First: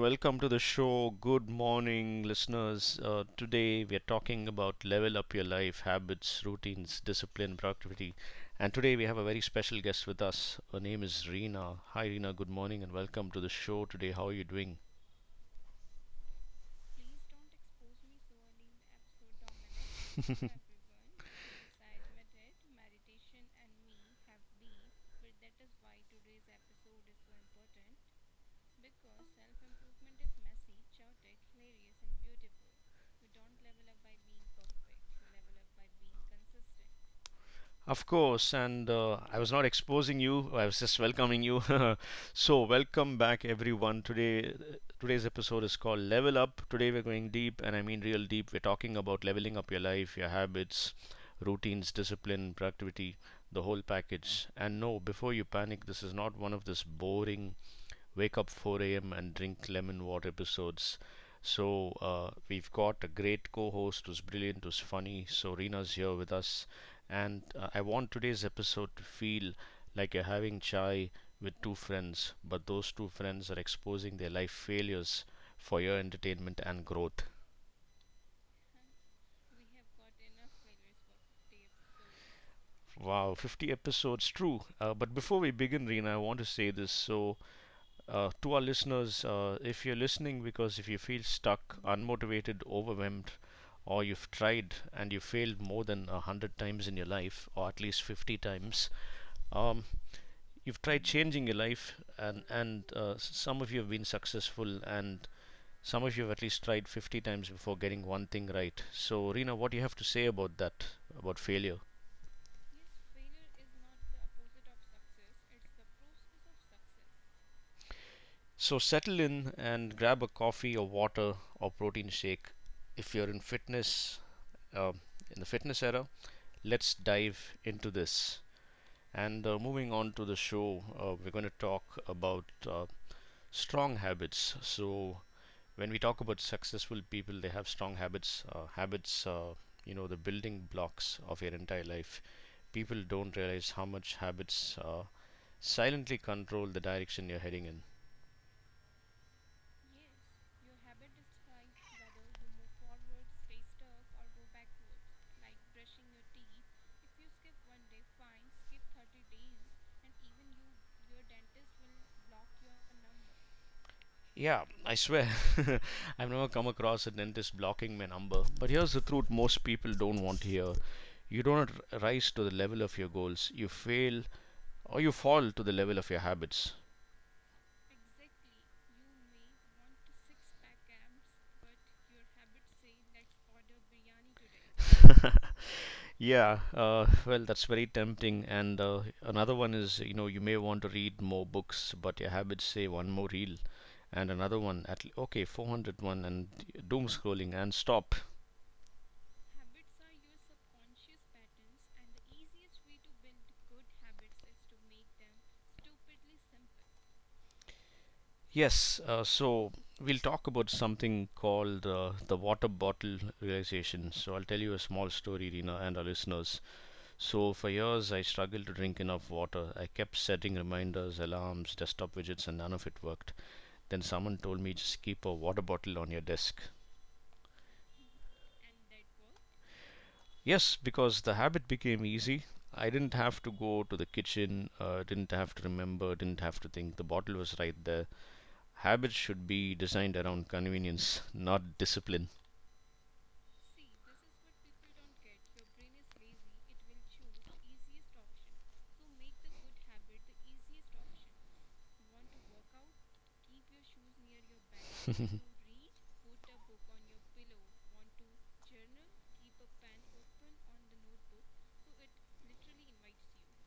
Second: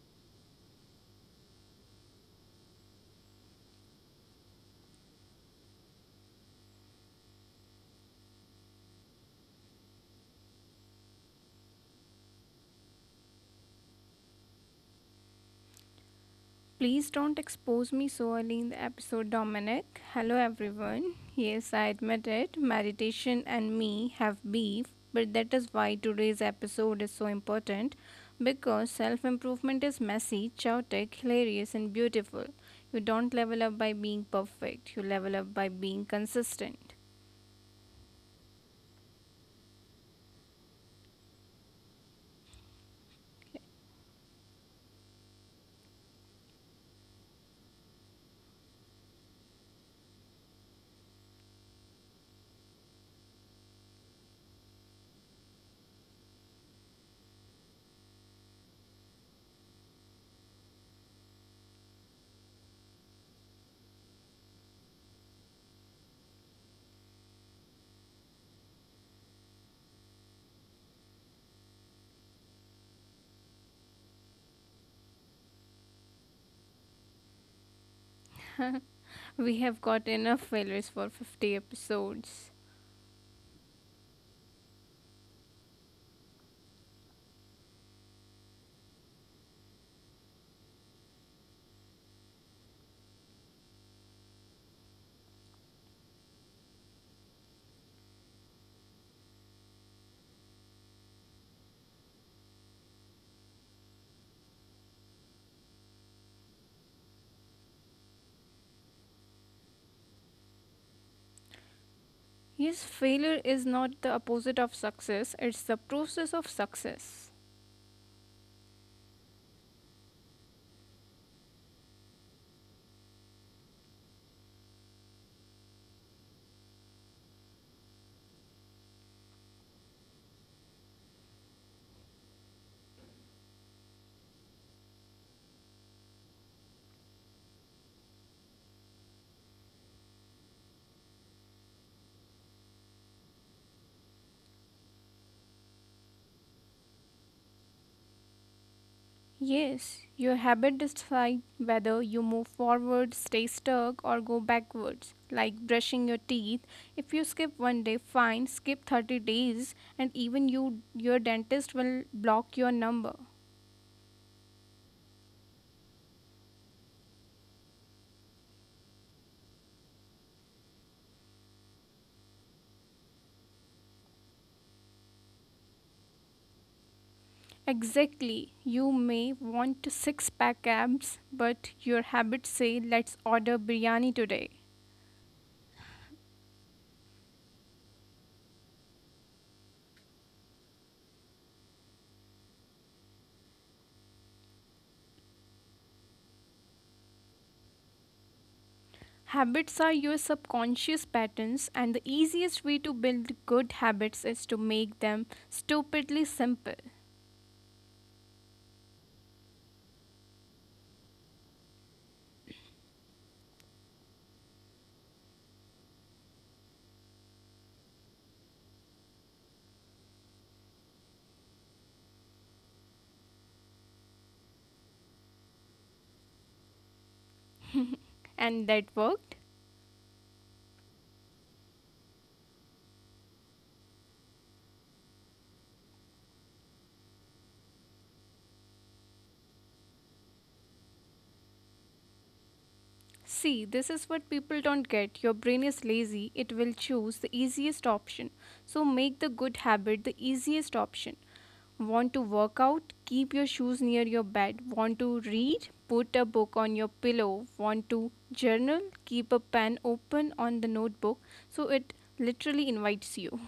welcome to the show. Good morning, listeners. Today we are talking about level up your life, habits, routines, discipline, productivity. And today we have a very special guest with us. Her name is Reena. Hi Reena, good morning and welcome to the show today. How are you doing? Please don't expose me so early in the episode, Dominic. Hello, everyone. Yes, I admit it. Meditation and me have beef, but that is why today's episode is so important because self improvement is messy, chaotic, hilarious, and beautiful. You don't level up by being perfect, you level up by being consistent. Of course, and I was not exposing you. I was just welcoming you. So, welcome back, everyone. Today's episode is called Level Up. Today, we're going deep, and I mean real deep. We're talking about leveling up your life, your habits, routines, discipline, productivity, the whole package. And no, before you panic, this is not one of those boring wake up 4 a.m. and drink lemon water episodes. So we've got a great co-host who's brilliant, who's funny. So Rina's here with us, and I want today's episode to feel like you're having chai with two friends, but those two friends are exposing their life failures for your entertainment and growth. We have got enough failures for 50 episodes. Wow, 50 episodes, true. But before we begin, Reena, I want to say this. To our listeners, if you're listening, because if you feel stuck, unmotivated, overwhelmed, or you've tried and you failed more than a hundred times in your life, or at least 50 times, um, you've tried changing your life, and some of you have been successful, and some of you have at least tried 50 times before getting one thing right. So, Reena, what do you have to say about that, about failure? Yes, failure is not the opposite of success, it's the process of success. So, settle in and grab a coffee or water or protein shake if you're in fitness uh, in the fitness era. Let's dive into this. And moving on to the show, we're going to talk about strong habits. So when we talk about successful people, they have strong habits. Habits, the building blocks of your entire life. People don't realize how much habits silently control the direction you're heading in. Yes, your habit decide whether you move forward, stay stuck, or go backwards. Like brushing your teeth, if you skip one day, fine, skip 30 days, and even you your dentist will block your number. Yeah, I swear, I've never come across a dentist blocking my number. But here's the truth most people don't want to hear. You don't rise to the level of your goals. You fail or you fall to the level of your habits. Exactly. You may want six pack abs, but your habits say let's order biryani today. Yeah, well, that's very tempting. And another one is, you know, you may want to read more books, but your habits say one more reel and another one at okay, 401 and doom scrolling and stop. Habits are your subconscious patterns, and the easiest way to build good habits is to make them stupidly simple. Yes, so we'll talk about something called the water bottle realization. So I'll tell you a small story, Rina, and our listeners. So for years I struggled to drink enough water. I kept setting reminders, alarms, desktop widgets, and none of it worked. Then someone told me just keep a water bottle on your desk. And that worked? Yes, because the habit became easy. I didn't have to go to the kitchen, didn't have to remember, didn't have to think. The bottle was right there. Habits should be designed around convenience, not discipline. See, this is what people don't get. Your brain is lazy, it will choose the easiest option. So make the good habit the easiest option. Want to work out? Keep your shoes near your bed. Want to read? Put a book on your pillow. Want to journal? Keep a pen open on the notebook so it literally invites you.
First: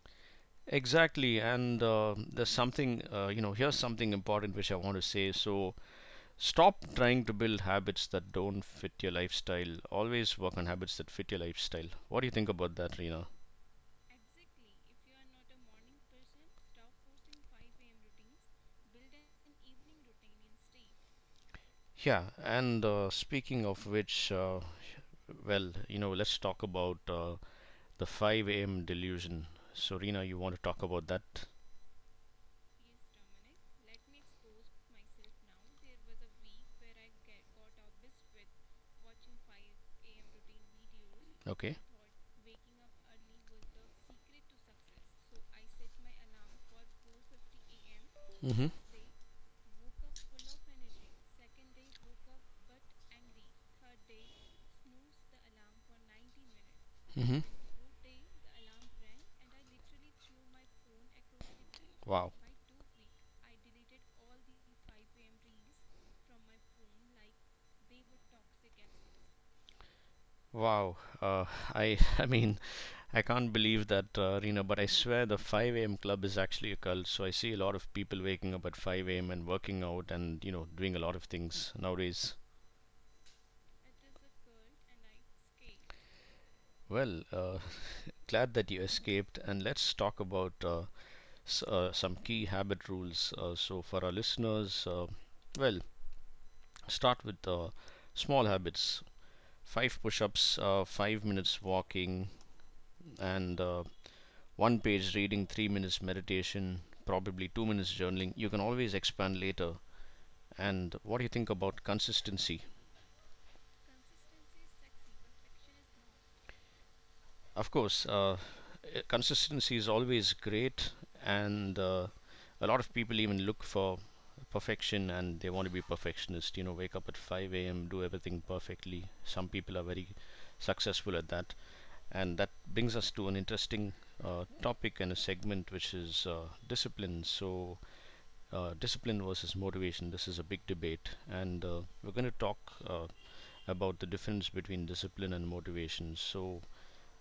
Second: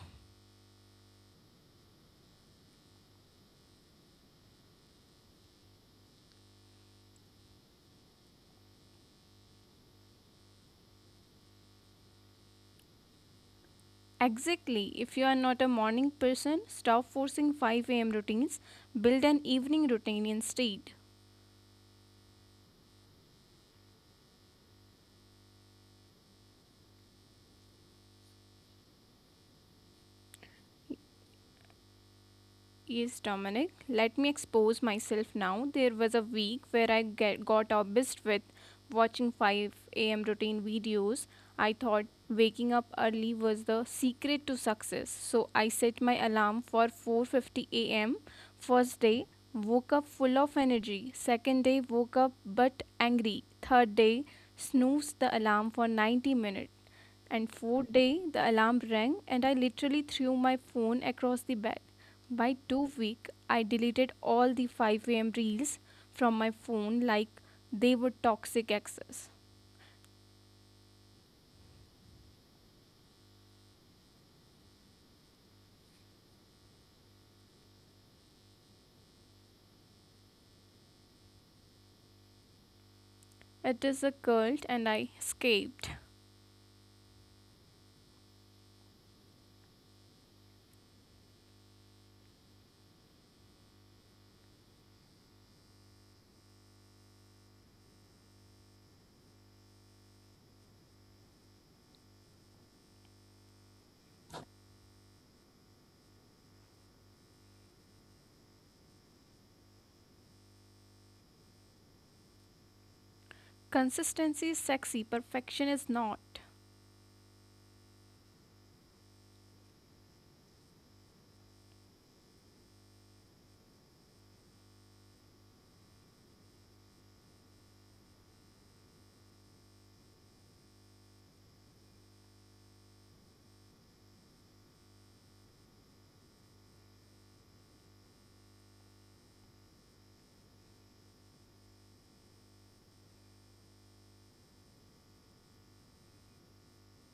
Exactly, and there's something, you know, here's something important which I want to say. So, stop trying to build habits that don't fit your lifestyle. Always work on habits that fit your lifestyle. What do you think about that, Rina? Exactly. If you are not a morning person, stop forcing 5 a.m. routines. Build an evening routine instead. Yeah, and speaking of which, well, you know, let's talk about the 5 a.m. delusion. So, Rina, you want to talk about that? Yes, Dominic. Let me expose myself now. There was a week where I got obsessed with watching 5 a.m. routine videos. I Okay. thought waking up early was the secret to success. So I set my alarm for 4:50 a.m. Mm-hmm. First day, woke up full of energy. Second day, woke up but angry. Third day, snoozed the alarm for 90 minutes. And Mm-hmm. fourth day, the alarm rang and I literally threw my phone across the bed. By Wow. 2 week, I deleted all the 5 a.m. reels from my phone like they were toxic exes. Wow. I I mean, I can't believe that, Rina, but I swear the 5 a.m. club is actually a cult. So I see a lot of people waking up at 5 a.m. and working out and, you know, doing a lot of things nowadays. It is a cult and I escaped. Well, glad that you escaped. And let's talk about some key habit rules. So for our listeners, well, start with small habits. Five push-ups, 5 minutes walking, and one page reading, 3 minutes meditation, probably 2 minutes journaling. You can always expand later. And what do you think about consistency? Consistency is sexy, perfection is not. Of course, consistency is always great, and a lot of people even look for perfection and they want to be perfectionist. You know, wake up at 5 a.m., do everything perfectly. Some people are very successful at that. And that brings us to an interesting topic and a segment which is discipline. So, discipline versus motivation. This is a big debate, and we're going to talk uh, about the difference between discipline and motivation. So,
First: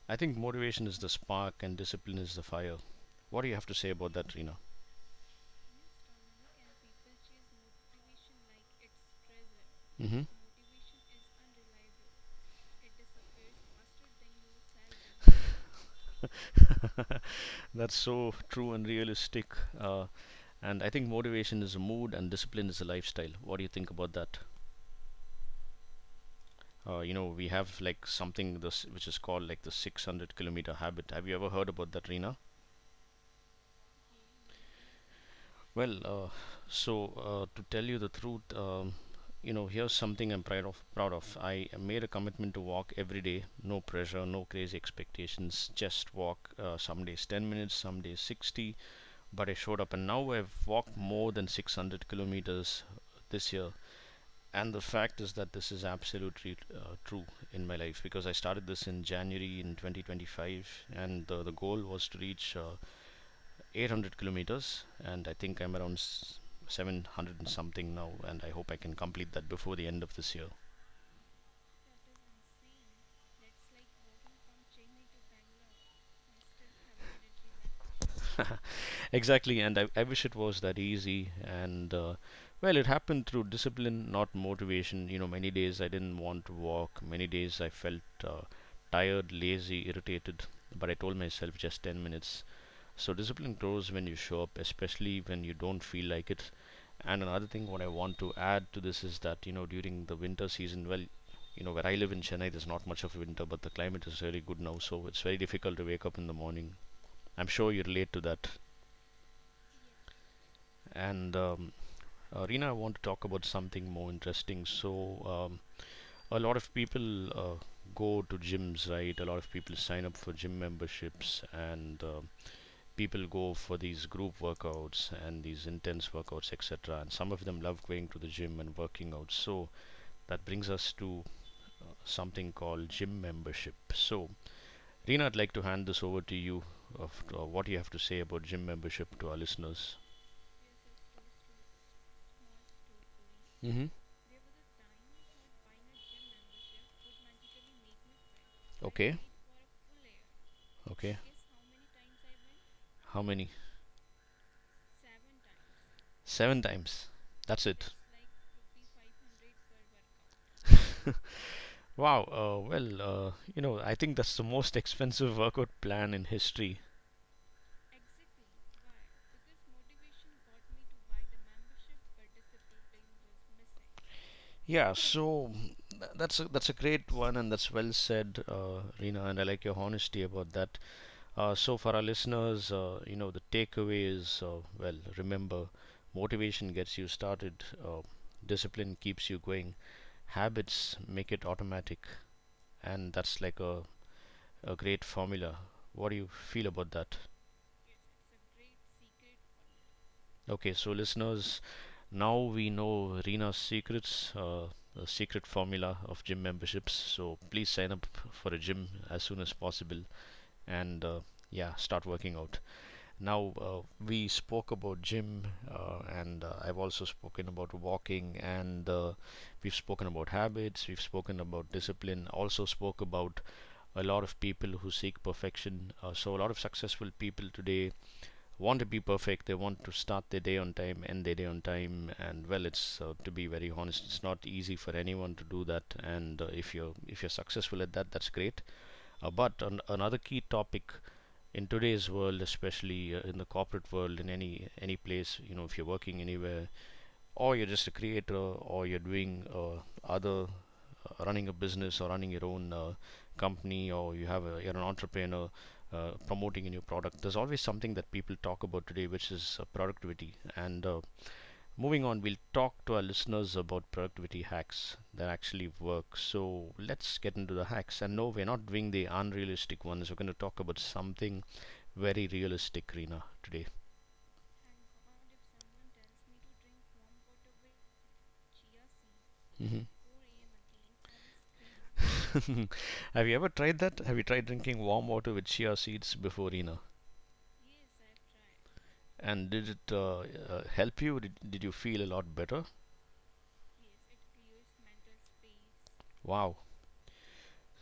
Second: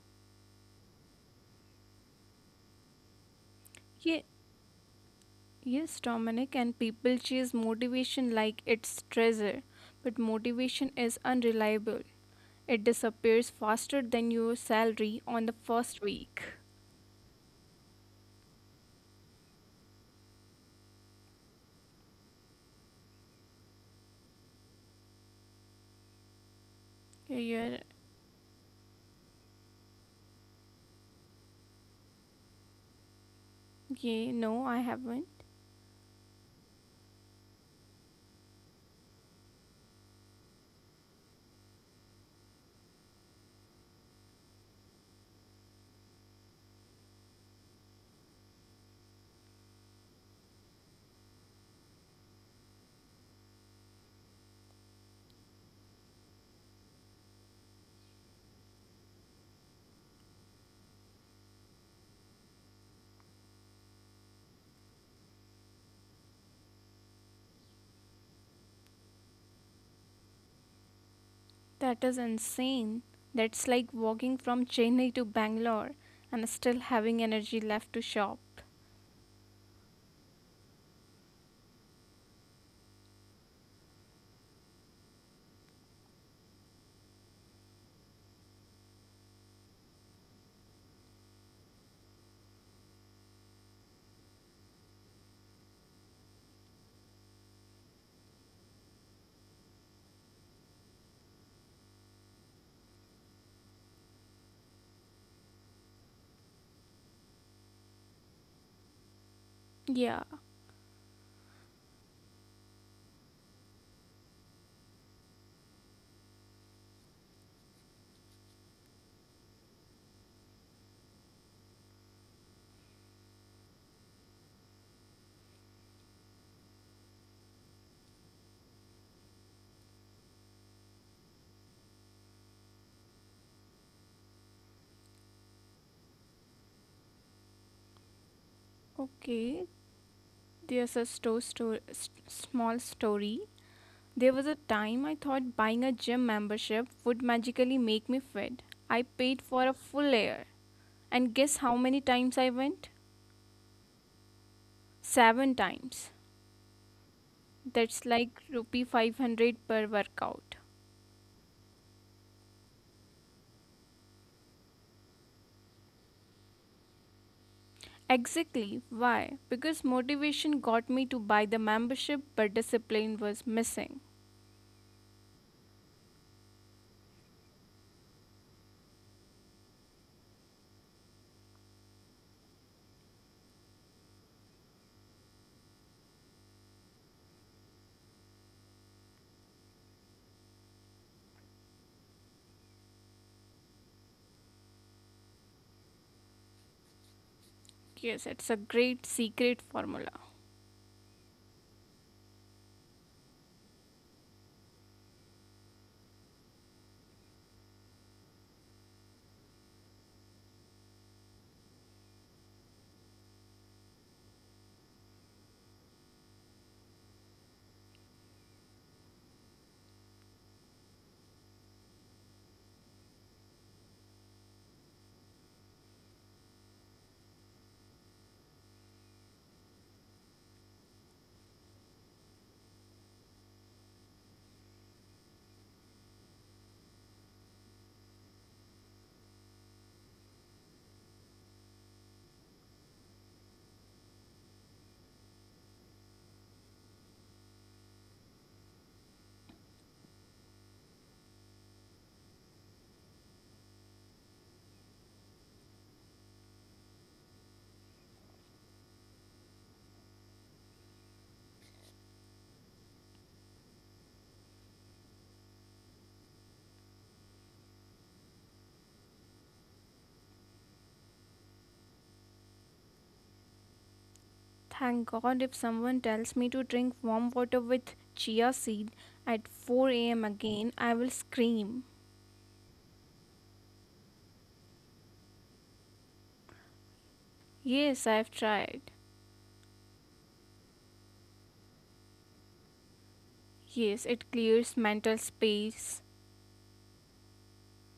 I think motivation is the spark and discipline is the fire. What do you have to say about Ye- that, Rina? yes, Dominic, and people chase motivation like it's treasure, but Hmm. motivation is unreliable. It disappears faster than your salary on the first week. That's so true and realistic. Uh, and I think motivation is a mood and discipline is a lifestyle. What do you think about that? You know, we Yeah, have like something this which is called like the 600-kilometer habit. Have you ever heard about that, Reena? yeah, no, I haven't. Well, so to tell you the truth, you know, here's something I'm proud of. I made a commitment to walk every day. No pressure, no crazy expectations. Just walk. Some days 10 minutes, some days 60. But I showed up, and now I've walked more than 600 kilometers this year. And the fact is that this is absolutely true in my life because I started this in January in 2025, and the goal was to reach 800 kilometers, and I think I'm around 700 and something now, and I hope I can complete that before the end of this year. That is insane. That's like walking from Chennai to Bangalore and still having energy left to shop. Exactly, and I wish it was that easy. And well, it happened through discipline, not motivation. You know, many days I didn't want to walk, many days I felt tired, lazy, irritated, but I told myself just 10 minutes. So discipline grows when you show up, especially when you don't feel like it. And another thing, what I want to add to this is that, you know, during the winter season, well, you know, where I live in Chennai, there's not much of winter, but the climate is really good now, so it's very difficult to wake up in the morning. I'm sure you relate to that. Yeah, And Rina, I want to talk about something more interesting. So, um, a lot of people go to gyms, right? A lot of people sign up for gym memberships, and people go for these group workouts and these intense workouts, etc. And some of them love going to the gym and working out. So that brings us to something called gym membership. So, Reena, I'd like to hand this over to you of what you have to say about gym membership to our okay. listeners. There's a small story. Mm-hmm. There was a time I thought buying a gym membership would magically make me fit. I Okay, paid for a full year. And okay. guess how many times I went? How many? Seven times. Seven times. That's That's it. like rupee 500 per workout. Wow. You know, I think that's the most expensive workout plan in history. Exactly. Why? Because motivation got me to buy the membership, but discipline was missing. Yeah, so that's that's a great one, and that's well said, Rina. And I like your honesty about that. So for our listeners, you know, the takeaway is well, remember, motivation gets you started, discipline keeps you going, habits make it automatic, and that's like a great formula. What do you feel about that? Yes, it's a great secret formula. Okay, so listeners, now we know Rena's secrets, the secret formula of gym memberships. So please sign up for a gym as soon as possible, and yeah, start working out. Now, we spoke about gym and I've also spoken about walking, and we've spoken about habits, we've spoken about discipline, also spoke about a lot of people who seek perfection. So, a lot of successful people today want to be perfect. They want to start their day on time, end their day on time, and well, it's to be very honest, it's not easy for anyone to do that. And if you're successful at that, that's great. But another key topic in today's world, especially in the corporate world, in any place, you know, if you're working anywhere, or you're just a creator, or you're doing other running a business or running your own company, or you have you're an entrepreneur promoting a new product, there's always something that people talk about today, which is productivity. And moving on, we'll talk to our listeners about productivity hacks that actually work. So let's get into the hacks, and no, we're not doing the unrealistic ones. We're going to talk about something very realistic, Reena, today. Thank God if someone tells me to drink warm water with chia seed at 4 Mm-hmm. am again, I will scream. Have you ever tried that? Have you tried drinking warm water with chia seeds before dinner? Yes, I've tried. And did it help you? Did you feel a lot better? Yes, it clears mental space. Wow.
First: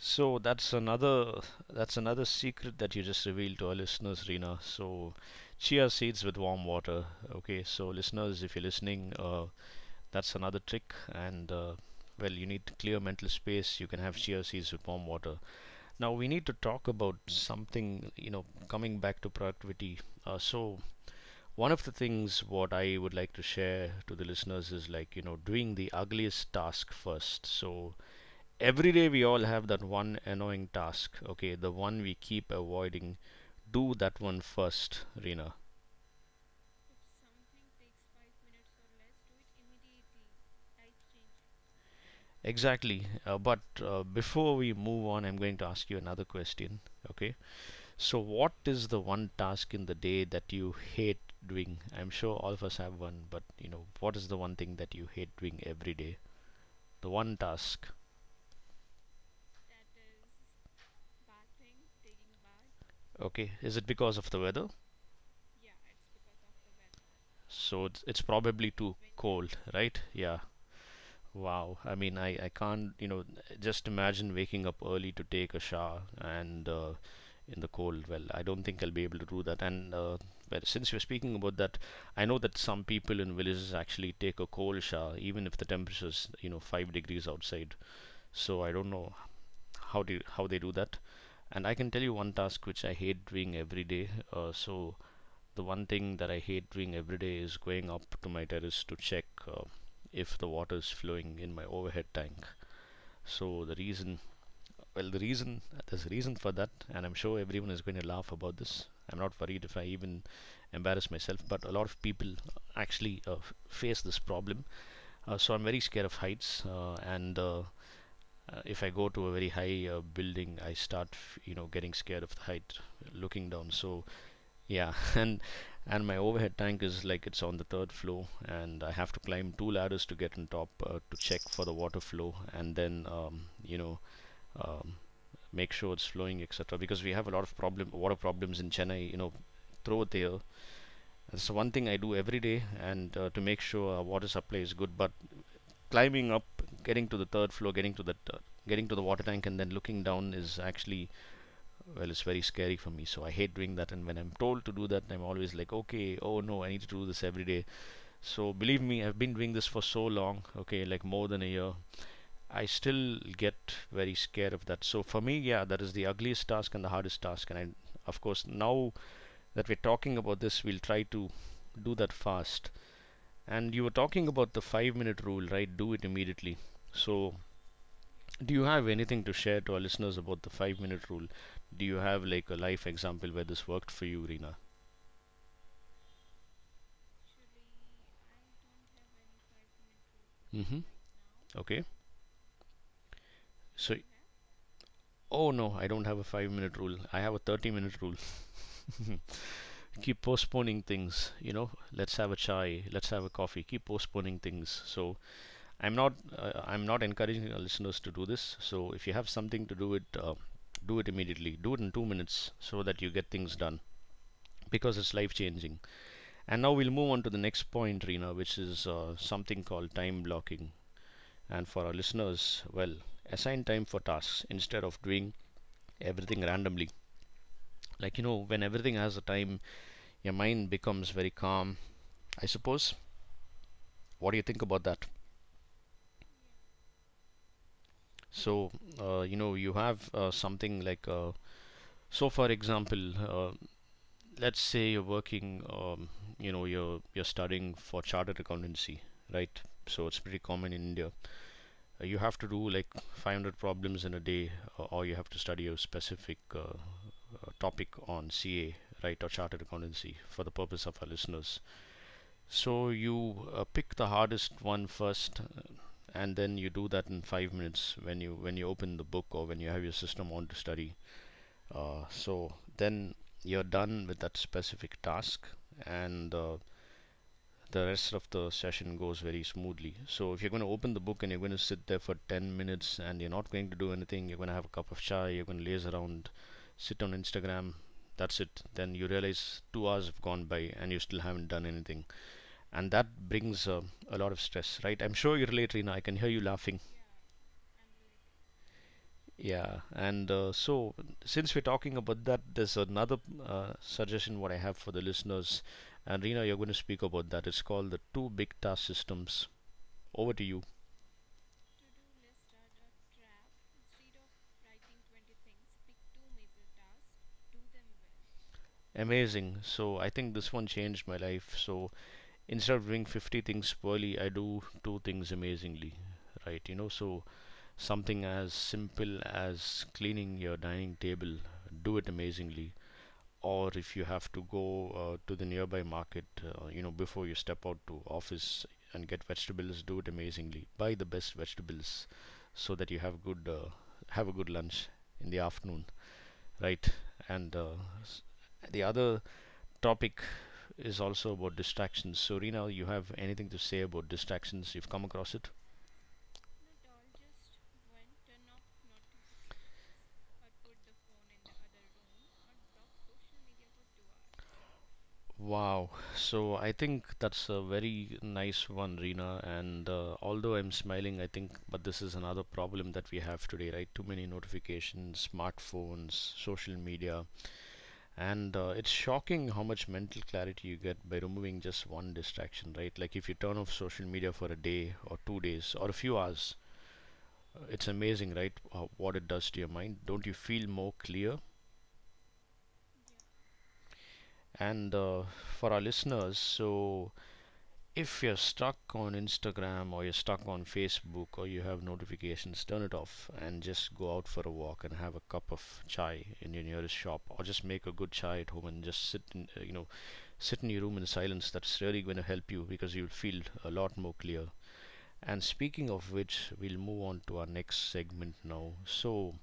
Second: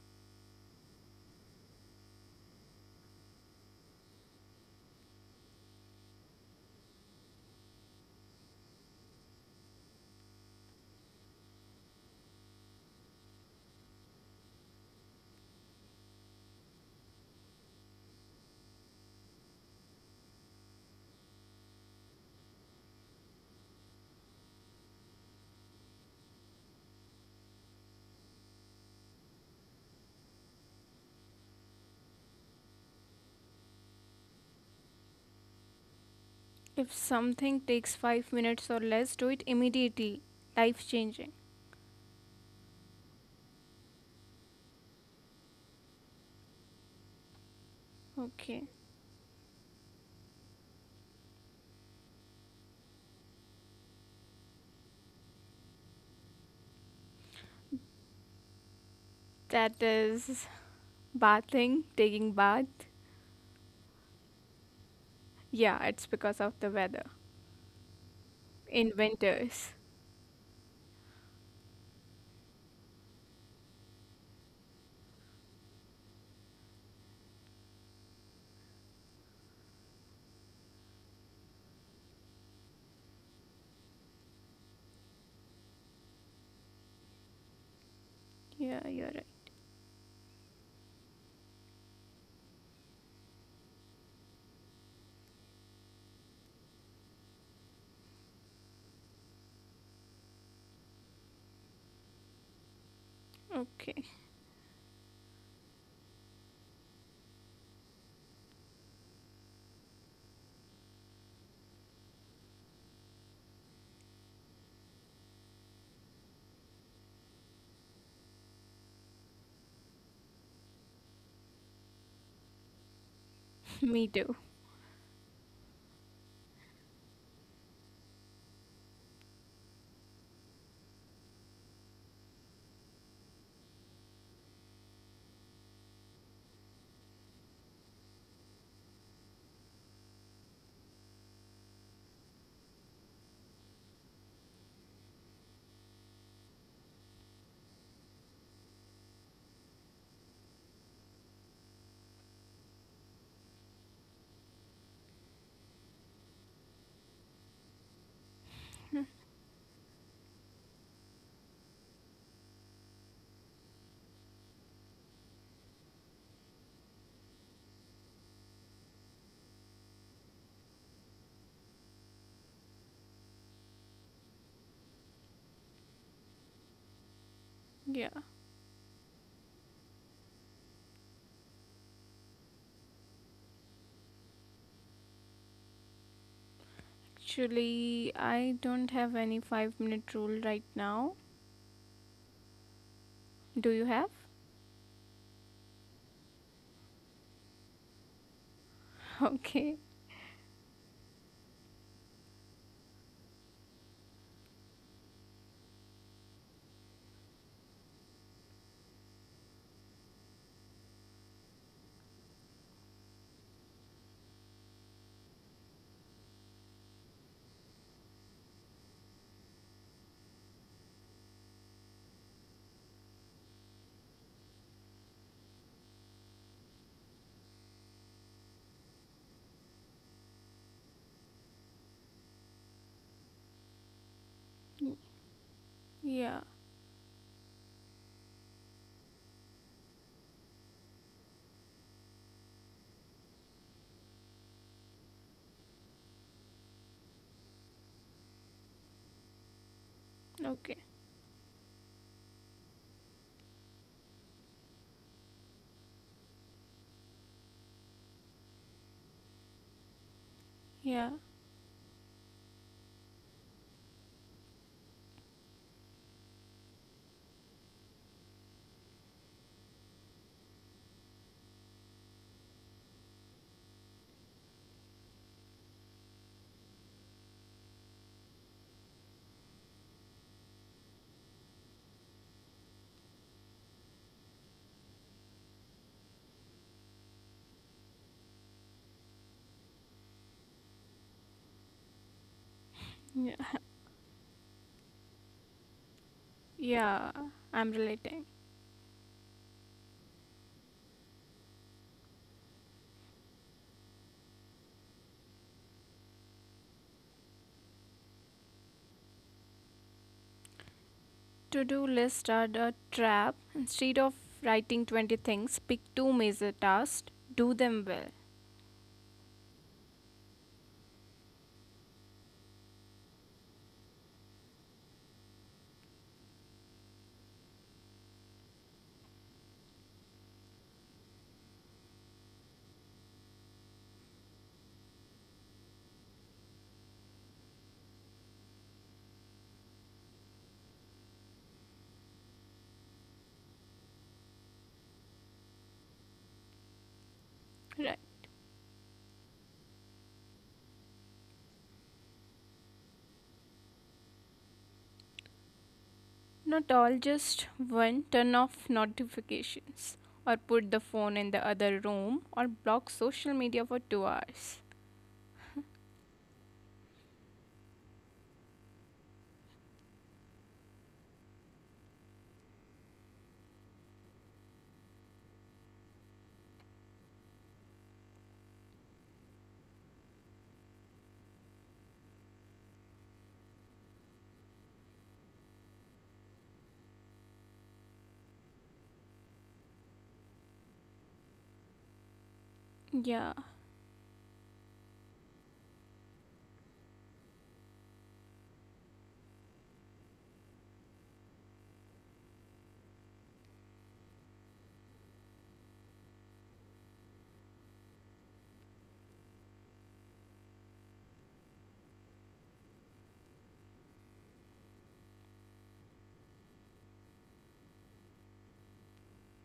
So that's another secret that you just revealed to our listeners, Rina. So chia seeds with warm water. Okay, so listeners, if you're listening, that's another trick. And well, you need clear mental space. You can have chia seeds with warm water. Now we need to talk about something. You know, coming back to productivity. So one of the things what I would like to share to the listeners is like, you know, doing the ugliest task first. So every day we all have that one annoying task. Okay, the one we keep avoiding. Do that one first, Rina. If something takes 5 minutes or less, do it immediately. Life changing. Exactly. But before we move on, I'm going to ask you another question. Okay. So what Okay. is the one task in the day that you hate doing? I'm sure all of us have one, but you know what is the one thing that you hate doing every day? The one task. That is bathing, taking bath. Okay, is it because of the weather? Yeah, it's because of the weather So it's probably in too cold, winters. right? Yeah. Wow. I mean, I can't, you know, just imagine waking up early to take a shower and in the cold. Well, I don't think I'll be able to do that. And well, since you're speaking about that, I know that some people in villages actually take a cold shower even if the temperature is, you know, 5 degrees outside. So I Yeah, don't you're know right. How they do that. And I can tell you one task which I hate doing every day. So the one thing that I hate doing every day is going up to my terrace to check if the water is flowing in my overhead tank. So the Okay, reason, well, the reason there's a reason for that, and I'm sure everyone is going to laugh about this. I'm not worried if I even embarrass myself, but a lot of people actually face this problem. So I'm very scared of heights, and if I go to a very high building, I start, you know, getting scared of the height, looking down. me So too. yeah, and my overhead tank is like it's on the third floor, and I have to climb two ladders to get on top to check for the water flow, and then um, make sure it's flowing, etc. Because we have a lot of problem water problems in Chennai. You know, throughout the year. That's one thing I do every day, and to make sure our water supply is good. But climbing up, getting to the third floor, getting to the water tank, and then looking down is actually, well, it's very scary for me. So I hate doing that, and when I'm told to do that, I'm always like, okay, oh no, I need to do this every day. So believe me, I've been doing this for so long, okay, like more than a year. I still get very scared of that. So for me, yeah, that is the ugliest task and the hardest task. And I, of course, now that we're talking about this, we'll try to do that fast. And you were talking about the 5-minute rule, right? Do it immediately. So Yeah, do you have anything to share to our listeners about the 5 minute rule? Do you have like a life example where this worked for you, Reena? actually, I don't have any 5 minute rule right Mm-hmm. now. Okay. Do So, you have? oh no, I don't have a 5 minute rule. I have a 30-minute rule. Okay. Keep postponing things. You know, let's have a chai, let's have a coffee. Keep postponing things. So, I'm not encouraging our listeners to do this. So, if you have something to do it immediately. Do it in 2 minutes so that you get things done because it's life changing. And now we'll move on to the next point, Reena, which is something called time blocking. And for our listeners, well, assign time for tasks instead of doing everything randomly. Like, you know, when everything has a time, your mind becomes very calm, I suppose. What do you think about that? Yeah, So, you know, you have something like, so for example, let's say you're working, you know, you're studying for chartered accountancy, right? So it's pretty common okay. in India. You have to do like 500 problems in a day, or you have to study a specific topic on CA, right, or chartered accountancy for the purpose of our Yeah, listeners. So you pick the hardest one first, and then you do that in 5 minutes when you open the book or when you have your system on to study. So then you're done with that specific task, and the rest of the session goes very smoothly. So if you're going to open the book and you're going to sit there for 10 minutes and you're not going to do anything, you're going to have a cup of chai, you're going to laze around, sit on Instagram, that's it. Then you realize 2 hours have gone by and you still haven't done anything. And that yeah, brings a lot of stress, right? I'm sure you relate, Reena. I can hear you laughing. yeah, I'm relating. Yeah. And since we're talking about that, there's another suggestion what I have for the listeners. And Rina, you're going to speak about that. It's called the two big task systems. Over to you. To do list are the trap. Instead of writing 20 things, pick two major tasks, do them well. Amazing. So I think this one changed my life. So instead of doing 50 things poorly, I do two things amazingly, right? You know, so something as simple as cleaning your dining table, do it amazingly. Or if you have to go to the nearby market, you know, before you step out to office and get vegetables, do it amazingly. Buy the best vegetables so that you have a good lunch in the afternoon, right? And the other topic is also about distractions. So, Rina, you have anything to say about distractions? You've come across it? Not all, just one. Turn off notifications, or put the phone in the other room, or block social media for 2 hours. Wow. So, I think that's a very nice one, Rina. And although I'm smiling, I think, but this is another problem that we have today, right? Too many notifications, smartphones, social media. And It's shocking how much mental clarity you get by removing just one distraction, right? Like if you turn off social media for a day or 2 days or a few hours, it's amazing, right? What it does to your mind. Don't you feel more clear? Yeah, And For our listeners, so if you're stuck on Instagram or you're stuck on Facebook or you have notifications, turn it off and just go out for a walk and have a cup of chai in your nearest shop or just make a good chai at home and just sit in your room in silence. That's really going to help you because you'll feel a lot more clear. And speaking of which, we'll move on to our next segment now. So,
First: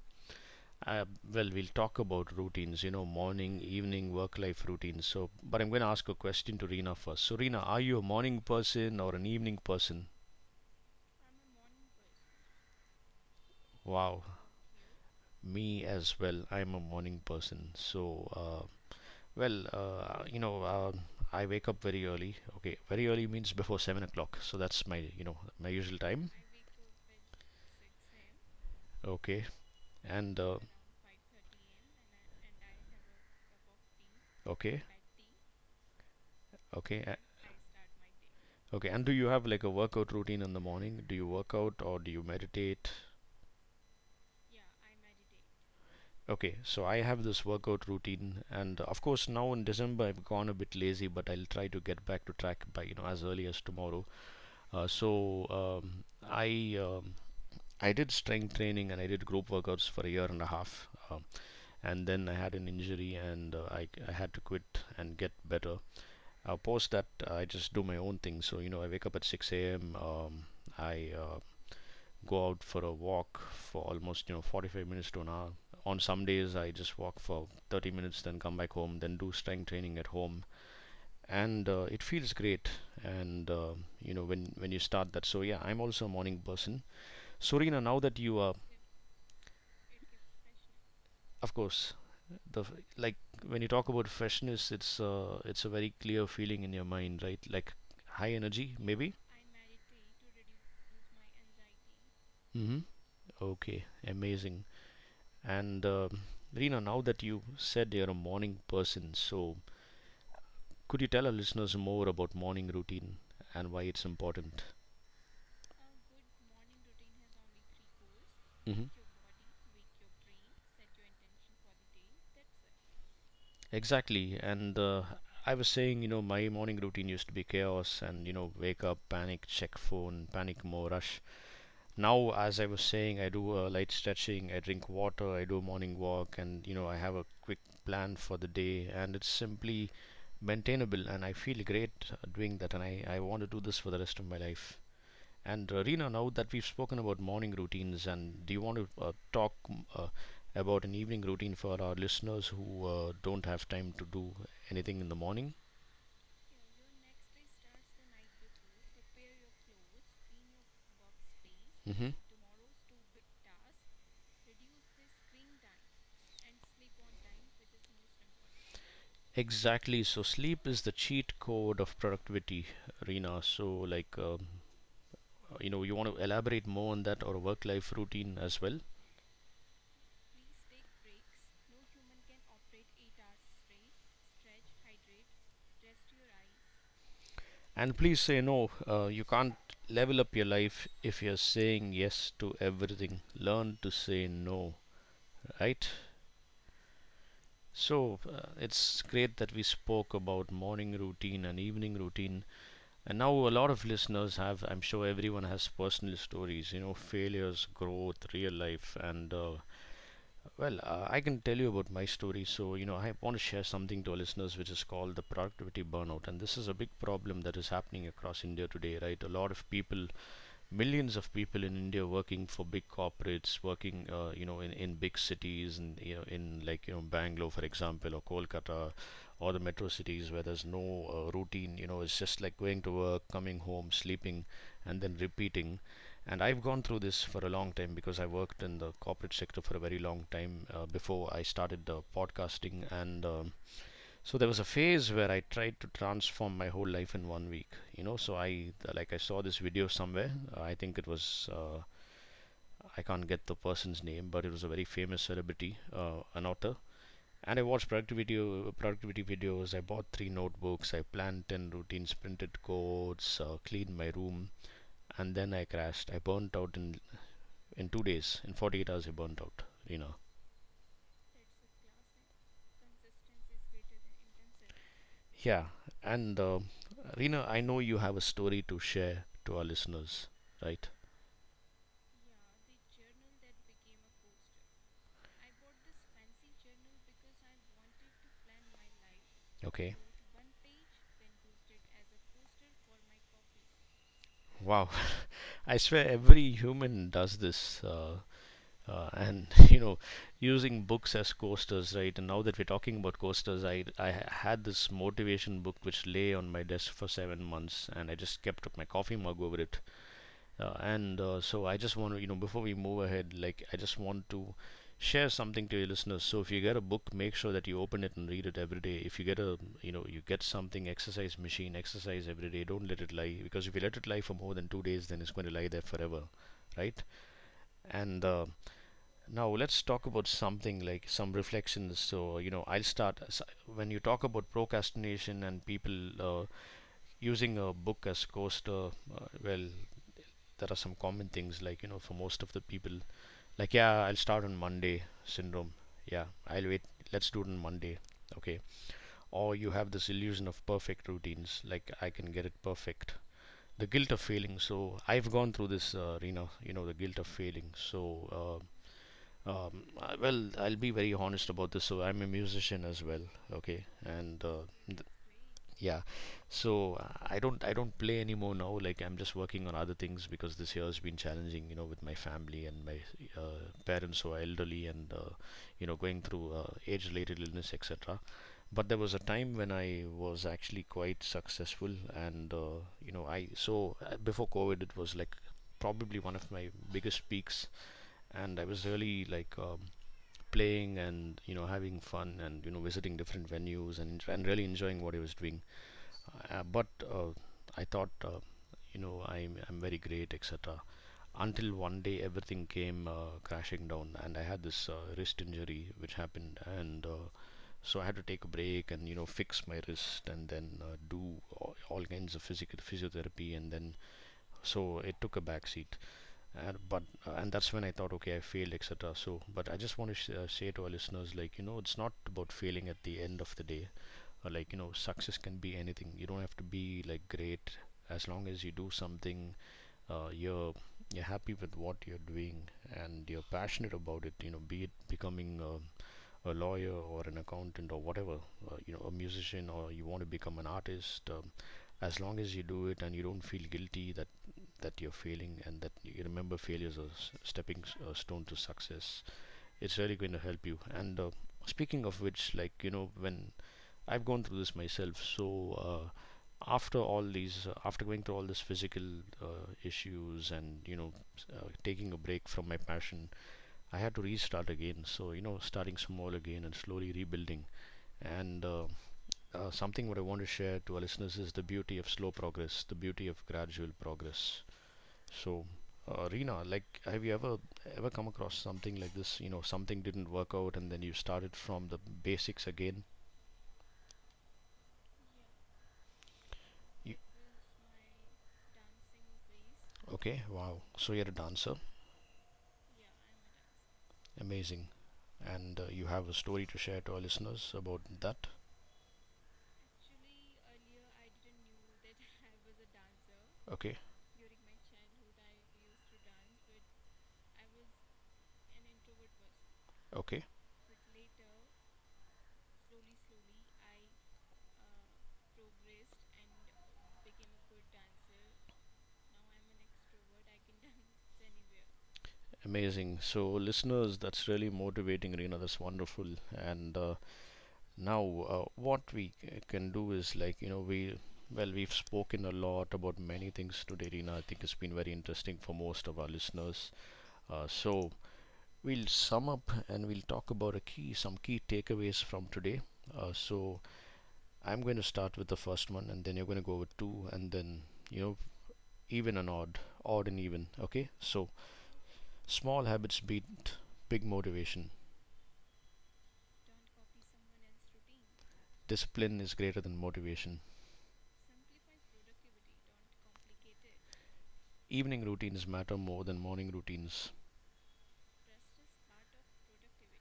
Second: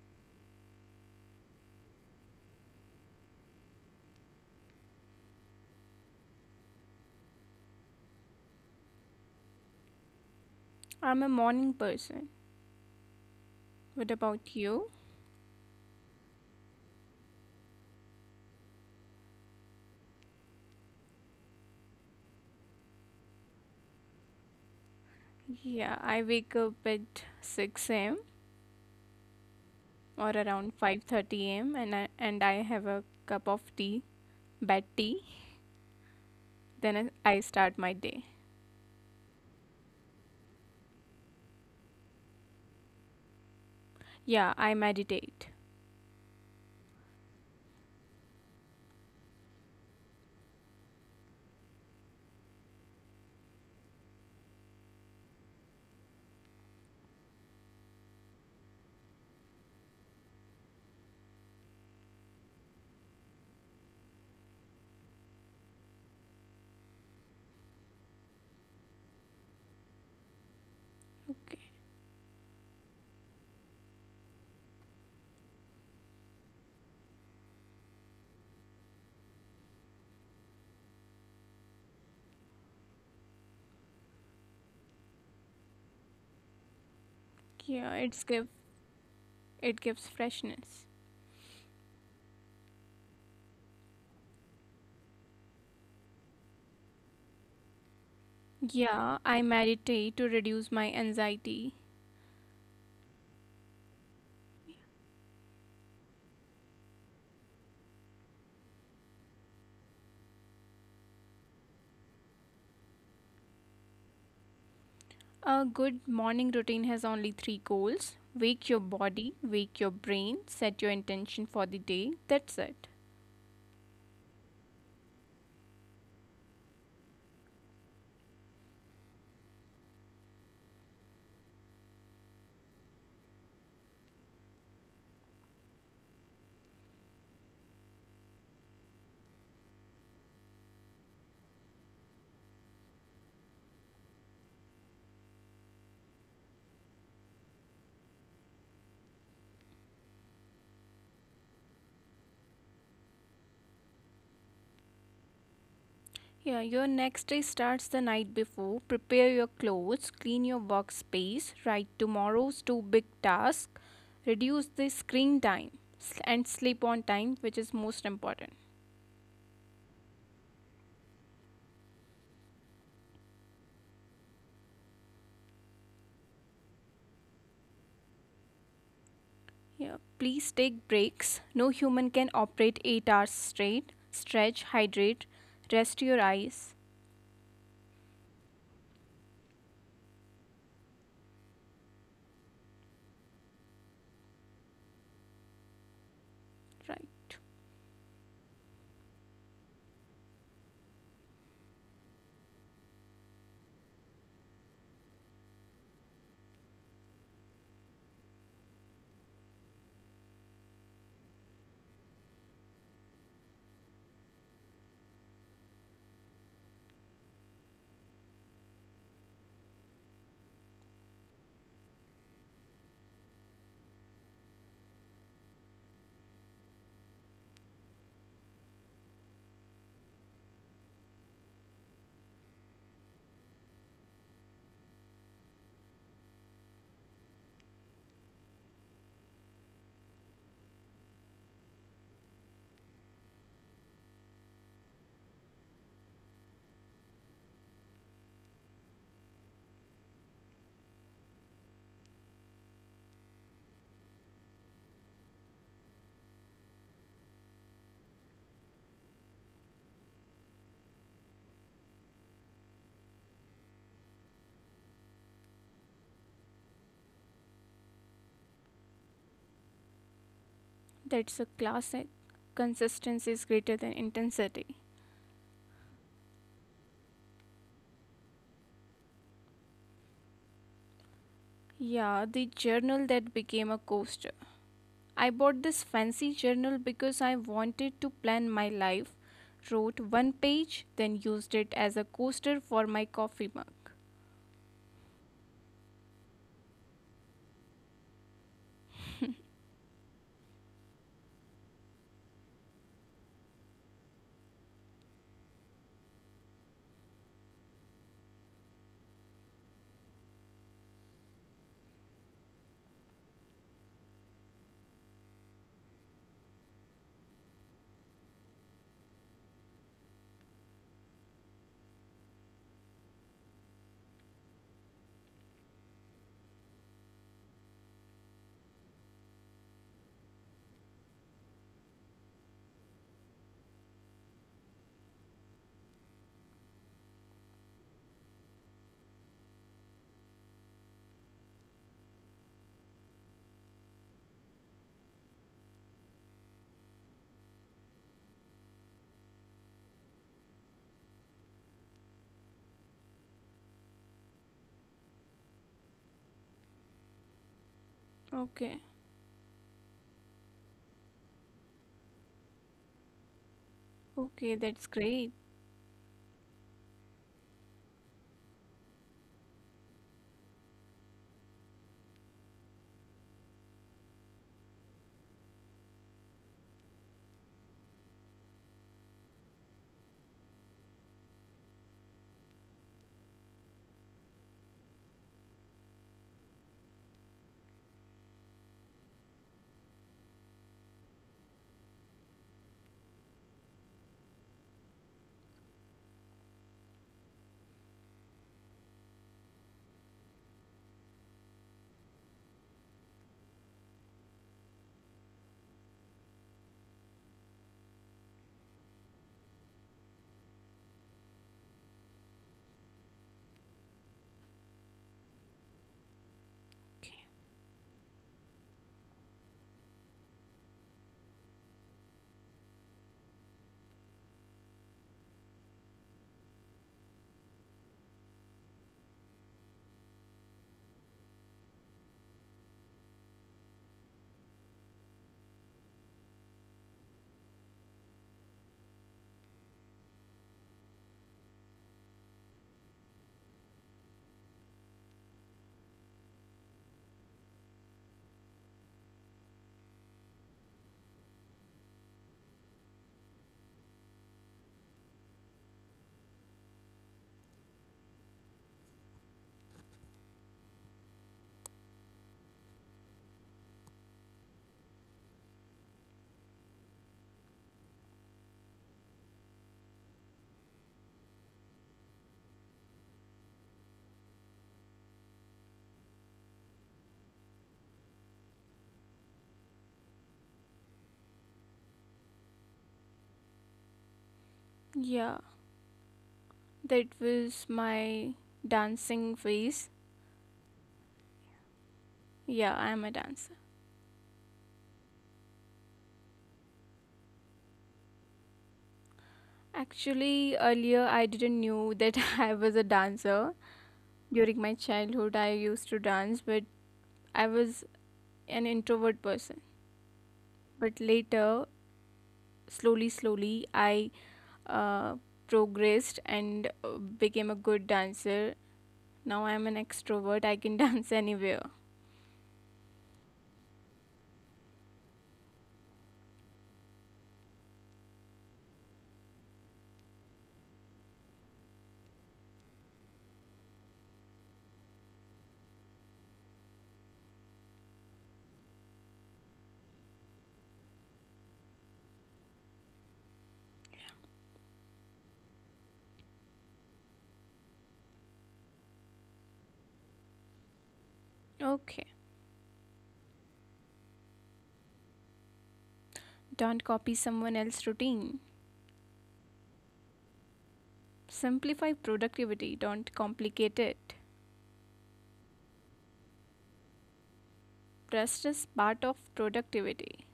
uh, well, we'll talk about routines, you know, morning, evening, work life routines. So, but I'm going to ask a question to Reena first. So, Reena, are you a morning person or an evening person? I'm a morning person. What Wow, about you? me as well. I'm a morning person. So, well, I wake up very early. Okay, very early means before 7 o'clock. So that's my usual Yeah, I time. wake up at 6 a.m. Okay. or And around 5:30 a.m. and I have a cup of tea, okay. bad tea. Okay, Then I start my day. okay. And do you have like a workout routine in the morning? Do you work out or do you meditate? Yeah, I meditate. Okay, so I have this workout routine, and of course now in December I've gone a bit lazy, but I'll try to get back to track by, you know, as early as tomorrow. So um, I um, I did strength training and I did group workouts for a year and a half, and then I had an injury, and I had to quit and get better. Post that I just do my own thing. So, you know, I wake up at 6 a.m. I uh, Okay. go out for a walk for almost, you know, 45 minutes to an hour. On some days I just walk for 30 minutes, then come back home, then do strength training at home. And it feels great. And you know, when you start that, so yeah, I'm also a morning person, sorina, Yeah, now it's that give you are, it gives freshness. of course, the, like when you talk about freshness, it's a very clear feeling in your mind, right? Like high energy, Yeah, maybe. I meditate to reduce my anxiety. Mm-hmm. Okay, amazing. And Rina, now that you said you're a morning person, could you tell our listeners more about morning routine and why it's important? A good morning routine has only three goals: wake hmm your body, wake your brain, set your intention for the day. That's it. Exactly. And I was saying, you know, my morning routine used to be chaos and, you know, wake up, panic, check phone, panic more, rush. Now, as I was saying, I do light stretching, I drink water, I do a morning walk, and, you know, I have a quick plan for the day. And it's simply maintainable, and I feel great doing that. And I want to do this for the rest of my life. And Rina, now that we've spoken about morning routines, and do you want to talk about an evening routine for our listeners who don't have time to do anything in the morning? Yeah, your next day starts the night before. Prepare your clothes, clean your workspace, write hmm tomorrow's two big tasks, reduce the screen time, and sleep on time, which is most important. Exactly. So sleep is the cheat code of productivity, Rina. So like, you know, you want to elaborate more on that or work-life routine as well. Yeah, please take breaks. No human can operate 8 hours straight. Stretch, hydrate, rest your eyes. And please say no. You can't level up your life if you're saying yes to everything. Learn to say no, right? Right. So it's great that we spoke about morning routine and evening routine. And now a lot of listeners have, I'm sure everyone has personal stories, you know, failures, growth, real life. I can tell you about my story. So, you know, I want to share something to our listeners which is called the productivity burnout. And this is a big problem that is happening across India today, right? A lot of people, millions of people in India working for big corporates, working you know in big cities, and you know in like you know Bangalore, for example, or Kolkata, or the metro cities where there's no routine. You know, it's just like going to work, coming home, sleeping, and then repeating. And I've gone through this for a long time because I worked in the corporate sector for a very long time before I started podcasting. And. So there was a phase where I tried to transform my whole life in 1 week. You know, I saw this video somewhere. I think it was I can't get the person's name, but it was a very famous celebrity, an author. And I watched productivity videos. I bought three notebooks. I planned ten routines, printed codes, cleaned my room, and then I crashed. I burnt out in 2 days. In 48 hours, I burnt out. That's a classic. Consistency is greater than intensity. Yeah, and Rina, I know you have a story to share to our listeners, right? Yeah, the journal that became a coaster. I bought this fancy journal because I wanted to plan my life, Okay. wrote one page, then used it as a coaster for my coffee mug. Wow. I swear every human does this. You know, using books as coasters, right? And now that we're talking about coasters, I had this motivation book which lay on my desk for 7 months and I just kept my coffee mug over it. And so I just want to, you know, before we move ahead, I just want to share something to your listeners. So if you get a book, make sure that you open it and read it every day. If you get a, you know, you get something exercise machine, exercise every day. Don't let it lie because if you let it lie for more than 2 days, then it's going to lie there forever, right? And now let's talk about something like some reflections. So you know, I'll start when you talk about procrastination and people using a book as coaster. Uh, well, there are some common things like you know for most of the people, like, yeah, I'll start on Monday syndrome. Yeah, I'll wait, let's do it on Monday. Okay. Or you have this illusion of perfect routines, like I can get it perfect. The guilt of failing, so I've gone through this you know the guilt of failing. Uh, Okay, um, well, I'll be very honest about this, so I'm a musician as well. Okay. and okay, that's great. Yeah. So I don't play anymore now. Like I'm just working on other things because this year has been challenging, you know, with my family and my parents, who are elderly and you know going through age-related illness, etc. But there was a time when I was actually quite successful, and you know. I so Before COVID it was like probably one of my biggest peaks, and I was really like playing and you know having fun and you know visiting different venues and really enjoying what I was doing. But I thought, you know, I'm very great, etc. Until one day everything came crashing down, and I had this wrist injury which happened, and so I had to take a break and you know fix my wrist, and then do all kinds of physical physiotherapy, and then so it took a backseat. And that's when I thought, okay, I failed, etc. So, but I just want to say to our listeners, like you know, it's not about failing at the end of the day. Like you know success can be anything, you don't have to be like great, as long as you do something, uh, you're you're happy with what you're doing, and you're passionate about it. You know, be it becoming a lawyer or an accountant or whatever, you know a musician or you want to become an artist. As long as you do it and you don't feel guilty that you're failing, and that you remember failures as a stepping a stone to success, it's really going to help you. And Speaking of which, like you know, when I've gone through this myself. So after all these, after going through all this physical issues, and you know, taking a break from my passion, I had to restart again. So you know, starting small again and slowly rebuilding. And something what I want to share to our listeners is the beauty of slow progress, the beauty of gradual progress. So. Rina, like, have you ever come across something like this? You know, something didn't work out, and then you started from the basics again. Yeah, that You, was my dancing phase. Okay, wow. So you're a dancer. Yeah, I'm a dancer. Amazing. And you have a story to share to our listeners about that. Actually, earlier I didn't knew that I was a dancer. Okay, During my childhood, I used to dance, but I was an introvert person. okay. But later, slowly, slowly, I uh, progressed and became a good dancer. Now I'm an extrovert, I can dance anywhere. Amazing. So, listeners, that's really motivating, Reena. That's wonderful. And now, what we can do is like, you know, we've spoken a lot about many things today, Reena. I think it's been very interesting for most of our listeners. So, we'll sum up and we'll talk about a key, some key takeaways from today. So, I'm going to start with the first one and then you're going to go with two, and then, you know, even and odd, odd and even. Okay? So, Okay, small habits beat big motivation. don't copy someone else's routine. Discipline is greater than motivation. Simplify productivity, don't complicate it. Evening routines matter more than morning routines. Rest is part of productivity.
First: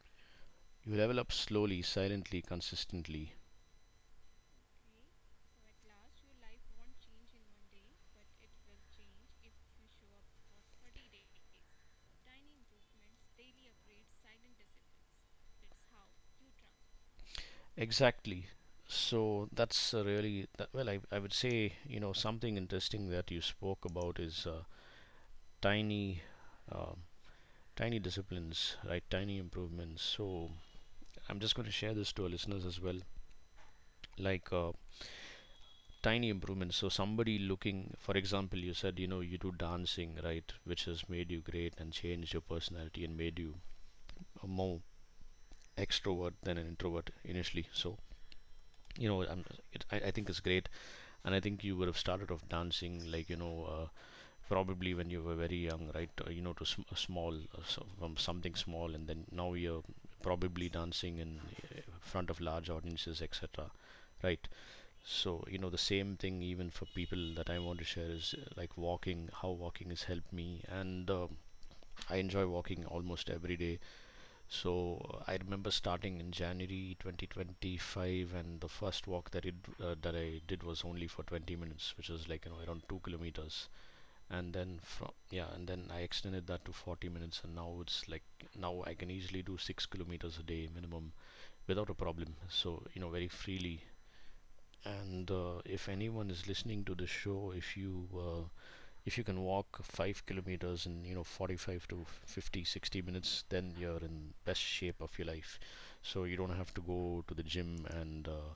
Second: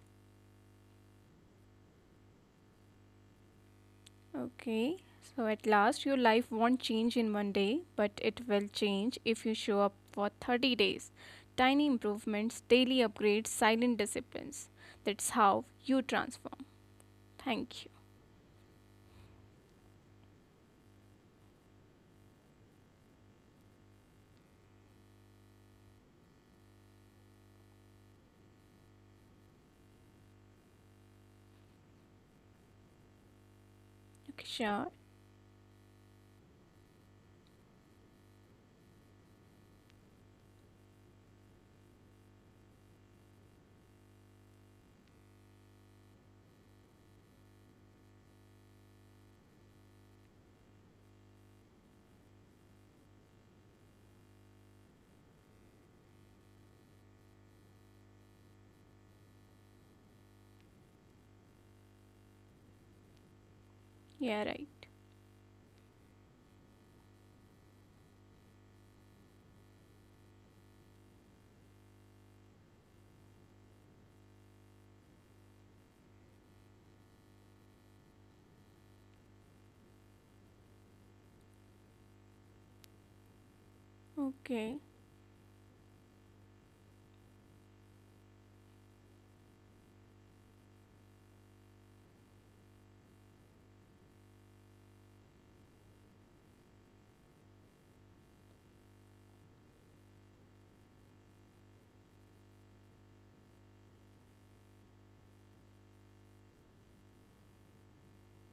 You level up slowly, silently, consistently. Okay, so at last your life won't change in one day, but it will change if you show up for 30 days. Tiny improvements, daily upgrades, silent disciplines. That's how you transform. Thank you. Exactly. So that's a really that, well. I would say you know something interesting that you spoke about is tiny, um tiny disciplines, right? Tiny improvements. So I'm just going to share this to our listeners as well, Okay, like sure. tiny improvements. So somebody looking, for example, you said you know you do dancing, right, which has made you great and changed your personality and made you a more extrovert than an introvert initially. So you know, I think it's great, and I think you would have started off dancing like you know. Probably when you were very young, right? You know, to a small, so from something small, and then now you're probably dancing in front of large audiences, etc. Right. Yeah, right. So you know the same thing even for people that I want to share is like walking, how walking has helped me. And I enjoy walking almost every day. So I remember starting in January 2025, and the first walk that I did was only for 20 minutes, which was like you know around 2 kilometers. and then Okay, from yeah and then I extended that to 40 minutes, and now it's like, now I can easily do 6 kilometers a day minimum, without a problem, so you know, very freely. And If anyone is listening to this show, if you can walk 5 kilometers in you know 45 to 50, 60 minutes, then you're in best shape of your life. So you don't have to go to the gym and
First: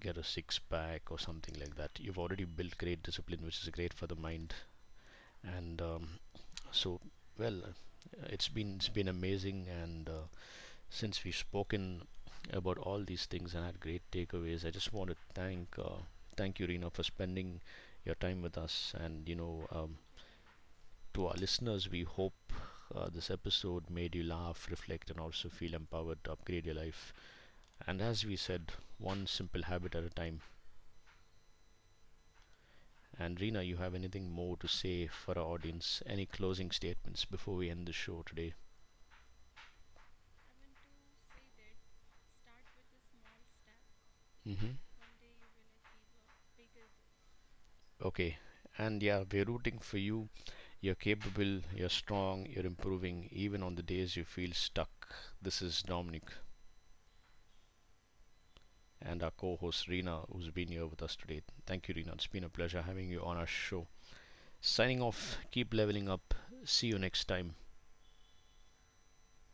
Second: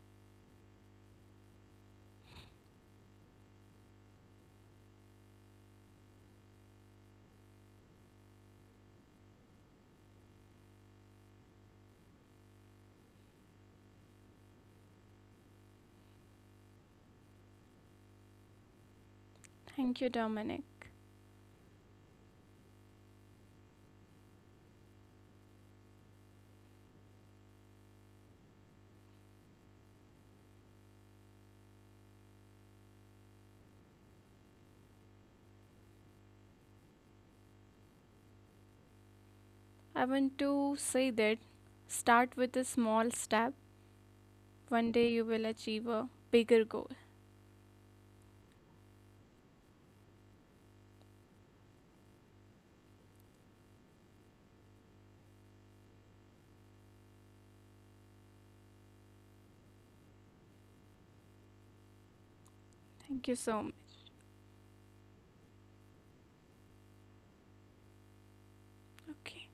get a six pack or something like that. You've already built great discipline, which is great for the mind. And um, so, it's been amazing, and since we've spoken about all these things and had great takeaways, I just want to thank you, Reena, for spending your time with us. And you know, thank you, Dominic. to our listeners, we hope this episode made you laugh, reflect, and also feel empowered to upgrade your life. And as we said, one simple habit at a time. And Reena, you have anything more to say for our audience? Any closing statements before we end the show today? I want to say that start with a small step. Mm-hmm. One day you will achieve a bigger goal. Okay. And yeah, we're rooting for you. You're capable, you're strong, you're improving, even on the days you feel stuck. This is Dominic and our co host Reena, who's been here with us today. Thank you, Reena. It's been a pleasure having you Thank you on our so much. show. Signing off, keep leveling up. See you next time. Okay.